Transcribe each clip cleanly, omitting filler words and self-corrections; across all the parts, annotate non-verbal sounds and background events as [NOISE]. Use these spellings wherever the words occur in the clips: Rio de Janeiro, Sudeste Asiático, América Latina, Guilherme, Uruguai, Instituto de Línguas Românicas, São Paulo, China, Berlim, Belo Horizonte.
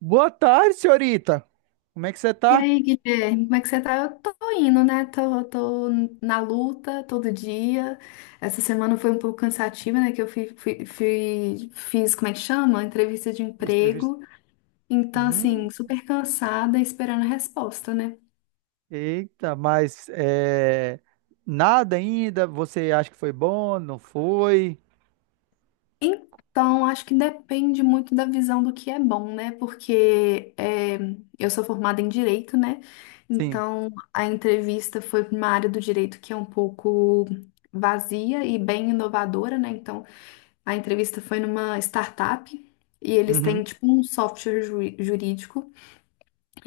Boa tarde, senhorita. Como é que você E tá? aí, Guilherme, como é que você tá? Eu tô indo, né? Tô na luta todo dia. Essa semana foi um pouco cansativa, né? Que eu fiz, como é que chama? Entrevista de Entrevista. emprego. Então, assim, Hum, super cansada, esperando a resposta, né? eita, nada ainda. Você acha que foi bom? Não foi? Então, acho que depende muito da visão do que é bom, né? Eu sou formada em direito, né? Sim. Então, a entrevista foi pra uma área do direito que é um pouco vazia e bem inovadora, né? Então, a entrevista foi numa startup e eles Uhum, têm tipo um software jurídico.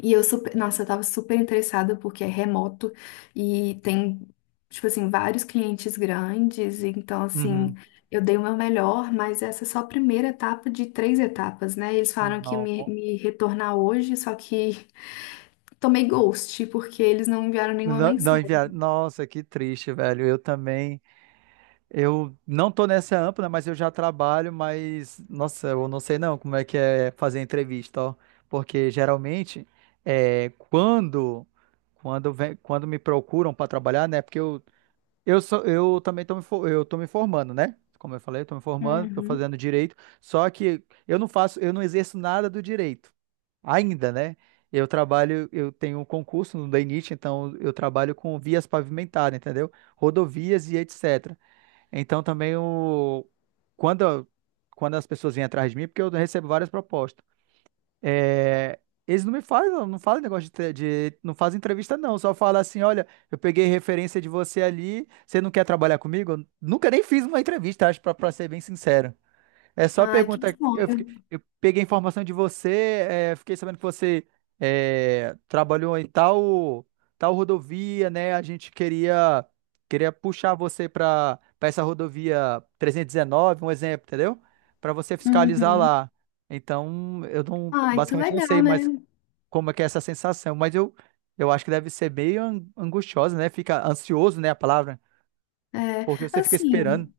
E eu super, nossa, eu tava super interessada porque é remoto e tem tipo assim vários clientes grandes, então uhum. assim, eu dei o meu melhor, mas essa é só a primeira etapa de três etapas, né? Eles falaram que ia Não, me retornar hoje, só que [LAUGHS] tomei ghost porque eles não enviaram nenhuma não, não mensagem. enviaram. Nossa, que triste, velho. Eu também. Eu não tô nessa ampla, mas eu já trabalho. Mas, nossa, eu não sei não como é que é fazer entrevista, ó. Porque geralmente é quando. Quando me procuram para trabalhar, né? Porque eu, sou, eu também estou eu tô me formando, né? Como eu falei, estou me formando, estou Uhum. fazendo direito, só que eu não exerço nada do direito ainda, né? Eu trabalho, eu tenho um concurso no DENIT, então eu trabalho com vias pavimentadas, entendeu? Rodovias e etc. Então também o, quando, quando as pessoas vêm atrás de mim, porque eu recebo várias propostas. É, eles não me falam, não falam negócio de, tre- de- não fazem entrevista não, só falam assim, olha, eu peguei referência de você ali, você não quer trabalhar comigo? Eu nunca nem fiz uma entrevista, acho, pra ser bem sincero. É só Ai, que pergunta. Sonho. Eu peguei informação de você, fiquei sabendo que você trabalhou em tal, tal rodovia, né? Queria puxar você para essa rodovia 319, um exemplo, entendeu? Para você fiscalizar Uhum. lá. Então, eu não, Ai, que basicamente não legal, sei né? mais como é que é essa sensação, eu acho que deve ser meio angustiosa, né? Fica ansioso, né? A palavra, É, porque você fica esperando. assim,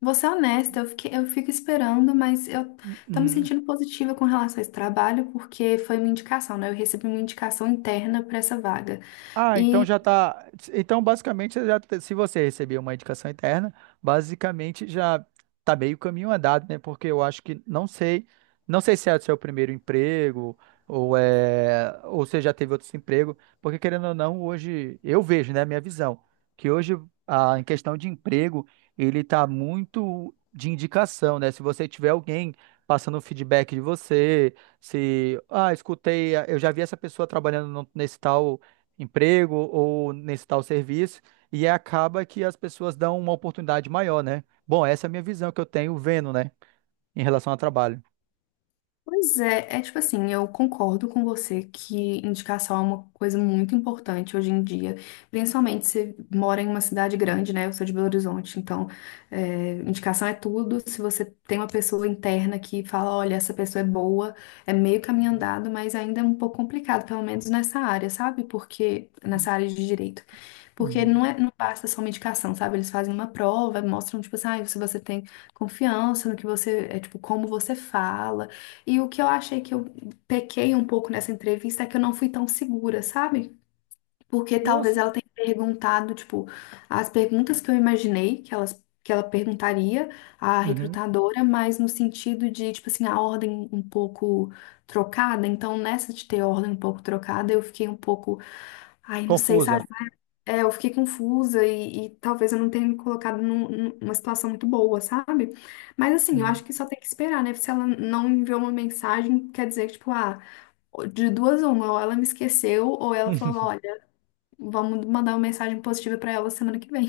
vou ser honesta, eu fico esperando, mas eu tô me Uhum. sentindo positiva com relação a esse trabalho, porque foi uma indicação, né? Eu recebi uma indicação interna para essa vaga. Ah, então já tá. Então, basicamente, se você receber uma indicação interna, basicamente já tá meio caminho andado, né? Porque eu acho que não sei, não sei se é o seu primeiro emprego ou é, ou você já teve outros empregos, porque querendo ou não, hoje eu vejo, né, minha visão, que hoje a em questão de emprego, ele tá muito de indicação, né? Se você tiver alguém passando um feedback de você, se, ah, escutei, eu já vi essa pessoa trabalhando nesse tal emprego ou nesse tal serviço, e acaba que as pessoas dão uma oportunidade maior, né? Bom, essa é a minha visão que eu tenho vendo, né, em relação ao trabalho. Pois é, é tipo assim, eu concordo com você que indicação é uma coisa muito importante hoje em dia, principalmente se mora em uma cidade grande, né? Eu sou de Belo Horizonte, então é, indicação é tudo. Se você tem uma pessoa interna que fala, olha, essa pessoa é boa, é meio caminho andado, mas ainda é um pouco complicado, pelo menos nessa área, sabe? Porque nessa área de direito. Porque Uhum. não é, não basta só uma indicação, sabe? Eles fazem uma prova, mostram, tipo assim, ah, se você tem confiança no que tipo, como você fala. E o que eu achei que eu pequei um pouco nessa entrevista é que eu não fui tão segura, sabe? Porque talvez Nossa. ela tenha perguntado, tipo, as perguntas que eu imaginei que que ela perguntaria à Uhum. recrutadora, mas no sentido de, tipo assim, a ordem um pouco trocada. Então, nessa de ter ordem um pouco trocada, eu fiquei um pouco, ai, não sei, Confusa. sabe? É, eu fiquei confusa e talvez eu não tenha me colocado numa situação muito boa, sabe? Mas assim, eu Uhum. acho que só tem que esperar, né? Se ela não enviou uma mensagem, quer dizer que, tipo, ah, de duas uma, ou ela me esqueceu, ou ela falou, [LAUGHS] olha, vamos mandar uma mensagem positiva pra ela semana que vem.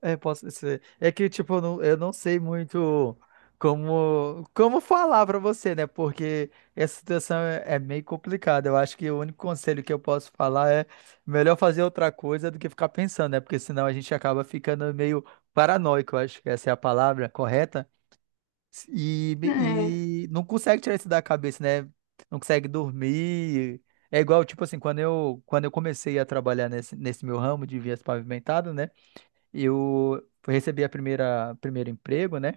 É, é, posso ser. É que, tipo, eu não sei muito como, como falar pra você, né? Porque essa situação é, é meio complicada. Eu acho que o único conselho que eu posso falar é melhor fazer outra coisa do que ficar pensando, né? Porque senão a gente acaba ficando meio paranoico, eu acho que essa é a palavra correta. E, É. e não consegue tirar isso da cabeça, né? Não consegue dormir. É igual, tipo assim, quando eu comecei a trabalhar nesse meu ramo de vias pavimentadas, né? Eu recebi a primeira primeiro emprego, né?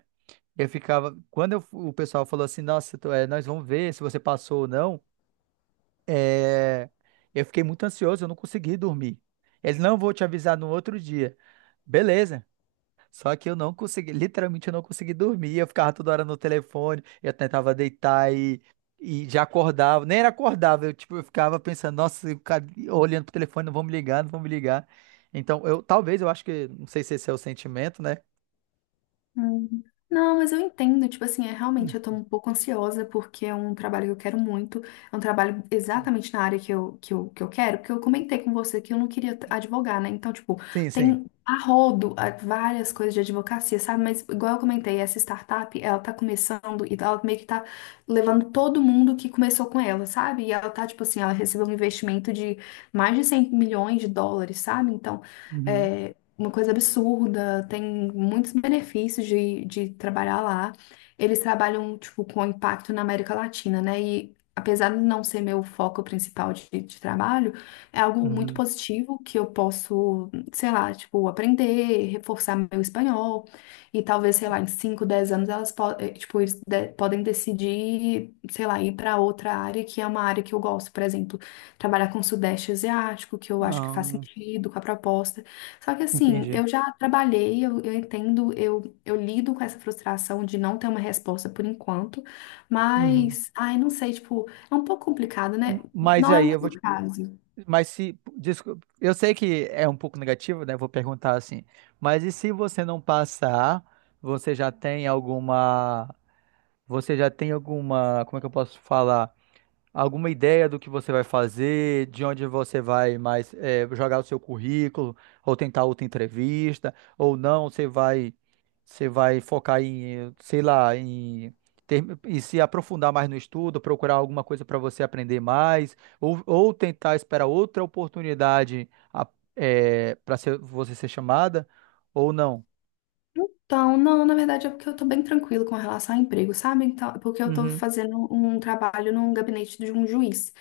Eu ficava, quando o pessoal falou assim, nossa, nós vamos ver se você passou ou não, é, eu fiquei muito ansioso, eu não consegui dormir. Eles não vou te avisar no outro dia. Beleza. Só que eu não consegui, literalmente eu não consegui dormir, eu ficava toda hora no telefone, eu tentava deitar e já acordava, nem era acordava, eu tipo, eu ficava pensando, nossa, olhando pro telefone, não vão me ligar, não vão me ligar. Então, eu acho que, não sei se esse é o sentimento, né? Hum. Não, mas eu entendo, tipo assim, é realmente Hum. eu tô um pouco ansiosa porque é um trabalho que eu quero muito, é um trabalho exatamente na área que eu quero, porque eu comentei com você que eu não queria advogar, né? Então, tipo, Sim, sim. tem a várias coisas de advocacia, sabe? Mas igual eu comentei, essa startup, ela tá começando e ela meio que tá levando todo mundo que começou com ela, sabe? E ela tá, tipo assim, ela recebeu um investimento de mais de 100 milhões de dólares, sabe? Então, Uhum, é, uma coisa absurda, tem muitos benefícios de trabalhar lá. Eles trabalham, tipo, com impacto na América Latina, né? E apesar de não ser meu foco principal de trabalho, é algo muito uhum. positivo que eu posso, sei lá, tipo, aprender, reforçar meu espanhol. E talvez, sei lá, em 5 10 anos tipo, eles podem decidir, sei lá, ir para outra área que é uma área que eu gosto, por exemplo, trabalhar com o Sudeste Asiático, que eu acho que faz Ah, sentido com a proposta. Só que assim, entendi. eu já trabalhei, eu entendo, eu lido com essa frustração de não ter uma resposta por enquanto, Uhum. mas, ai, não sei, tipo, é um pouco complicado, né? Mas Não é o aí eu vou te... meu caso. Mas se... Desculpa, eu sei que é um pouco negativo, né? Vou perguntar assim. Mas e se você não passar, você já tem alguma... Você já tem alguma... Como é que eu posso falar? Alguma ideia do que você vai fazer, de onde você vai mais jogar o seu currículo, ou tentar outra entrevista, ou não, você vai focar em, sei lá, em ter, e se aprofundar mais no estudo, procurar alguma coisa para você aprender mais, ou tentar esperar outra oportunidade para você ser chamada, ou não. Então, não, na verdade é porque eu tô bem tranquilo com relação ao emprego, sabe? Então, é porque eu tô Uhum, fazendo um trabalho num gabinete de um juiz.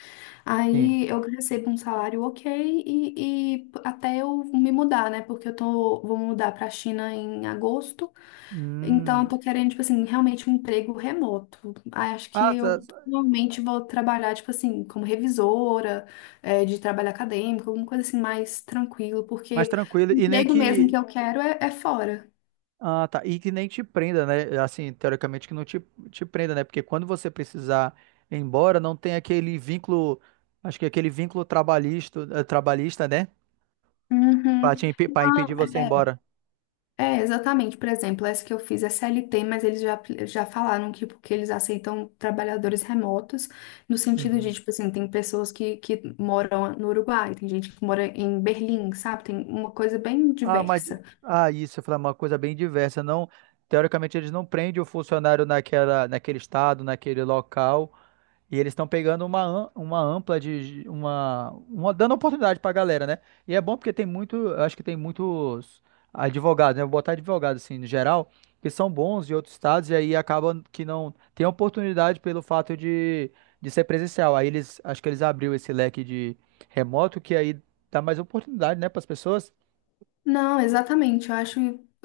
sim. Aí eu recebo um salário ok e até eu me mudar, né? Porque eu tô, vou mudar pra China em agosto. Então, eu Hum. tô querendo, tipo assim, realmente um emprego remoto. Aí, acho que Ah, tá, eu provavelmente vou trabalhar, tipo assim, como revisora, é, de trabalho acadêmico, alguma coisa assim mais tranquilo, mais porque tranquilo. o E nem emprego mesmo que... que eu quero é fora. Ah, tá. E que nem te prenda, né? Assim, teoricamente que não te, te prenda, né? Porque quando você precisar ir embora, não tem aquele vínculo, acho que é aquele vínculo trabalhista, trabalhista, né? Uhum. Pra impedir Não, você ir embora. é, é, exatamente. Por exemplo, essa que eu fiz é CLT, mas eles já falaram que porque eles aceitam trabalhadores remotos, no sentido de, Uhum. tipo assim, tem pessoas que moram no Uruguai, tem gente que mora em Berlim, sabe? Tem uma coisa bem Ah, mas. diversa. Ah, isso, eu falei uma coisa bem diversa. Não, teoricamente, eles não prendem o funcionário naquele estado, naquele local. E eles estão pegando uma ampla de uma dando oportunidade pra galera, né? E é bom porque tem muito, eu acho que tem muitos advogados, né? Vou botar advogado assim, no geral, que são bons de outros estados e aí acabam que não tem oportunidade pelo fato de ser presencial. Aí eles, acho que eles abriu esse leque de remoto que aí dá mais oportunidade, né, para as pessoas. Não, exatamente. Eu acho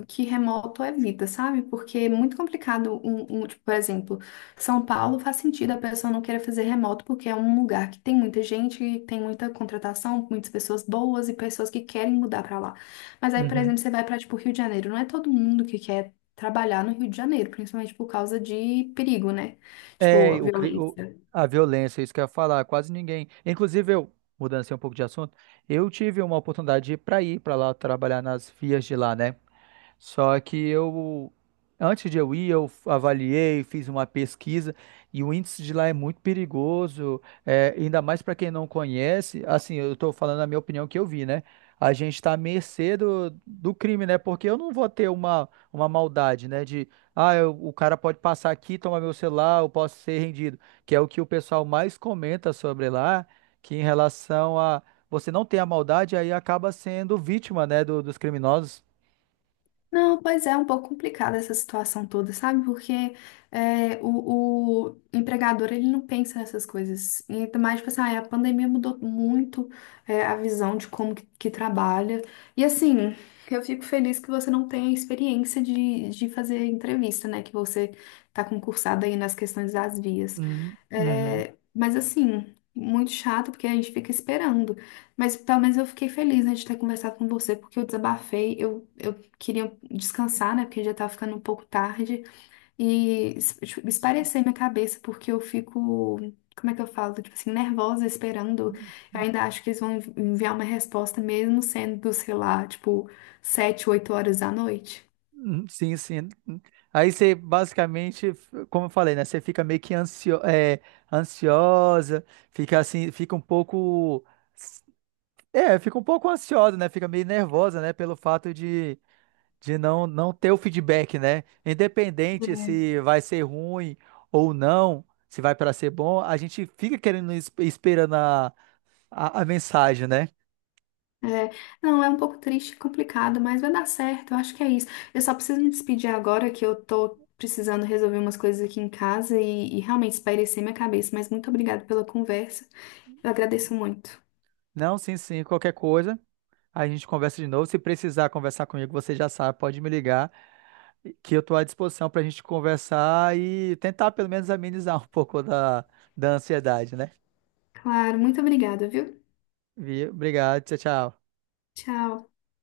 que remoto é vida, sabe? Porque é muito complicado tipo, por exemplo, São Paulo faz sentido a pessoa não querer fazer remoto porque é um lugar que tem muita gente, tem muita contratação, muitas pessoas boas e pessoas que querem mudar pra lá. Mas aí, por exemplo, você vai pra tipo Rio de Janeiro, não é todo mundo que quer trabalhar no Rio de Janeiro, principalmente por causa de perigo, né? Tipo, É, o, cri- o- violência. a violência, isso que eu ia falar, quase ninguém. Inclusive, mudando assim um pouco de assunto, eu tive uma oportunidade para ir para lá trabalhar nas vias de lá, né? Só que eu, antes de eu ir, eu avaliei, fiz uma pesquisa e o índice de lá é muito perigoso, é, ainda mais para quem não conhece. Assim, eu estou falando a minha opinião que eu vi, né? A gente está à mercê do crime, né? Porque eu não vou ter uma maldade, né? De, ah, o cara pode passar aqui, tomar meu celular, eu posso ser rendido. Que é o que o pessoal mais comenta sobre lá, que em relação a você não ter a maldade, aí acaba sendo vítima, né, dos criminosos. Não, pois é, um pouco complicada essa situação toda, sabe? Porque é, o empregador, ele não pensa nessas coisas. E ainda mais, tipo assim, ah, a pandemia mudou muito é, a visão de como que trabalha. E assim, eu fico feliz que você não tenha experiência de fazer entrevista, né? Que você tá concursada aí nas questões das vias. Uhum, uhum. É, mas assim, muito chato, porque a gente fica esperando. Mas pelo menos eu fiquei feliz, né, de ter conversado com você, porque eu desabafei, eu queria descansar, né? Porque já tava ficando um pouco tarde. E tipo, esparecer minha cabeça, porque eu fico. Como é que eu falo? Tipo assim, nervosa, esperando. Eu ainda acho que eles vão enviar uma resposta, mesmo sendo, sei lá, tipo, 7, 8 horas da noite. Uhum. Sim, sim. Aí você basicamente, como eu falei, né? Você fica meio que ansiosa, fica assim, fica um pouco. É, fica um pouco ansiosa, né? Fica meio nervosa, né? Pelo fato de, não ter o feedback, né? Independente se vai ser ruim ou não, se vai para ser bom, a gente fica querendo, esperando a mensagem, né? É, é. Não, é um pouco triste e complicado, mas vai dar certo, eu acho que é isso. Eu só preciso me despedir agora que eu tô precisando resolver umas coisas aqui em casa e realmente espairecer minha cabeça, mas muito obrigada pela conversa. Eu agradeço muito. Não, sim, sim, qualquer coisa. A gente conversa de novo. Se precisar conversar comigo, você já sabe, pode me ligar, que eu estou à disposição para a gente conversar e tentar pelo menos amenizar [LAUGHS] um pouco da ansiedade, né? Claro, muito obrigada, viu? Obrigado, tchau, tchau. Tchau.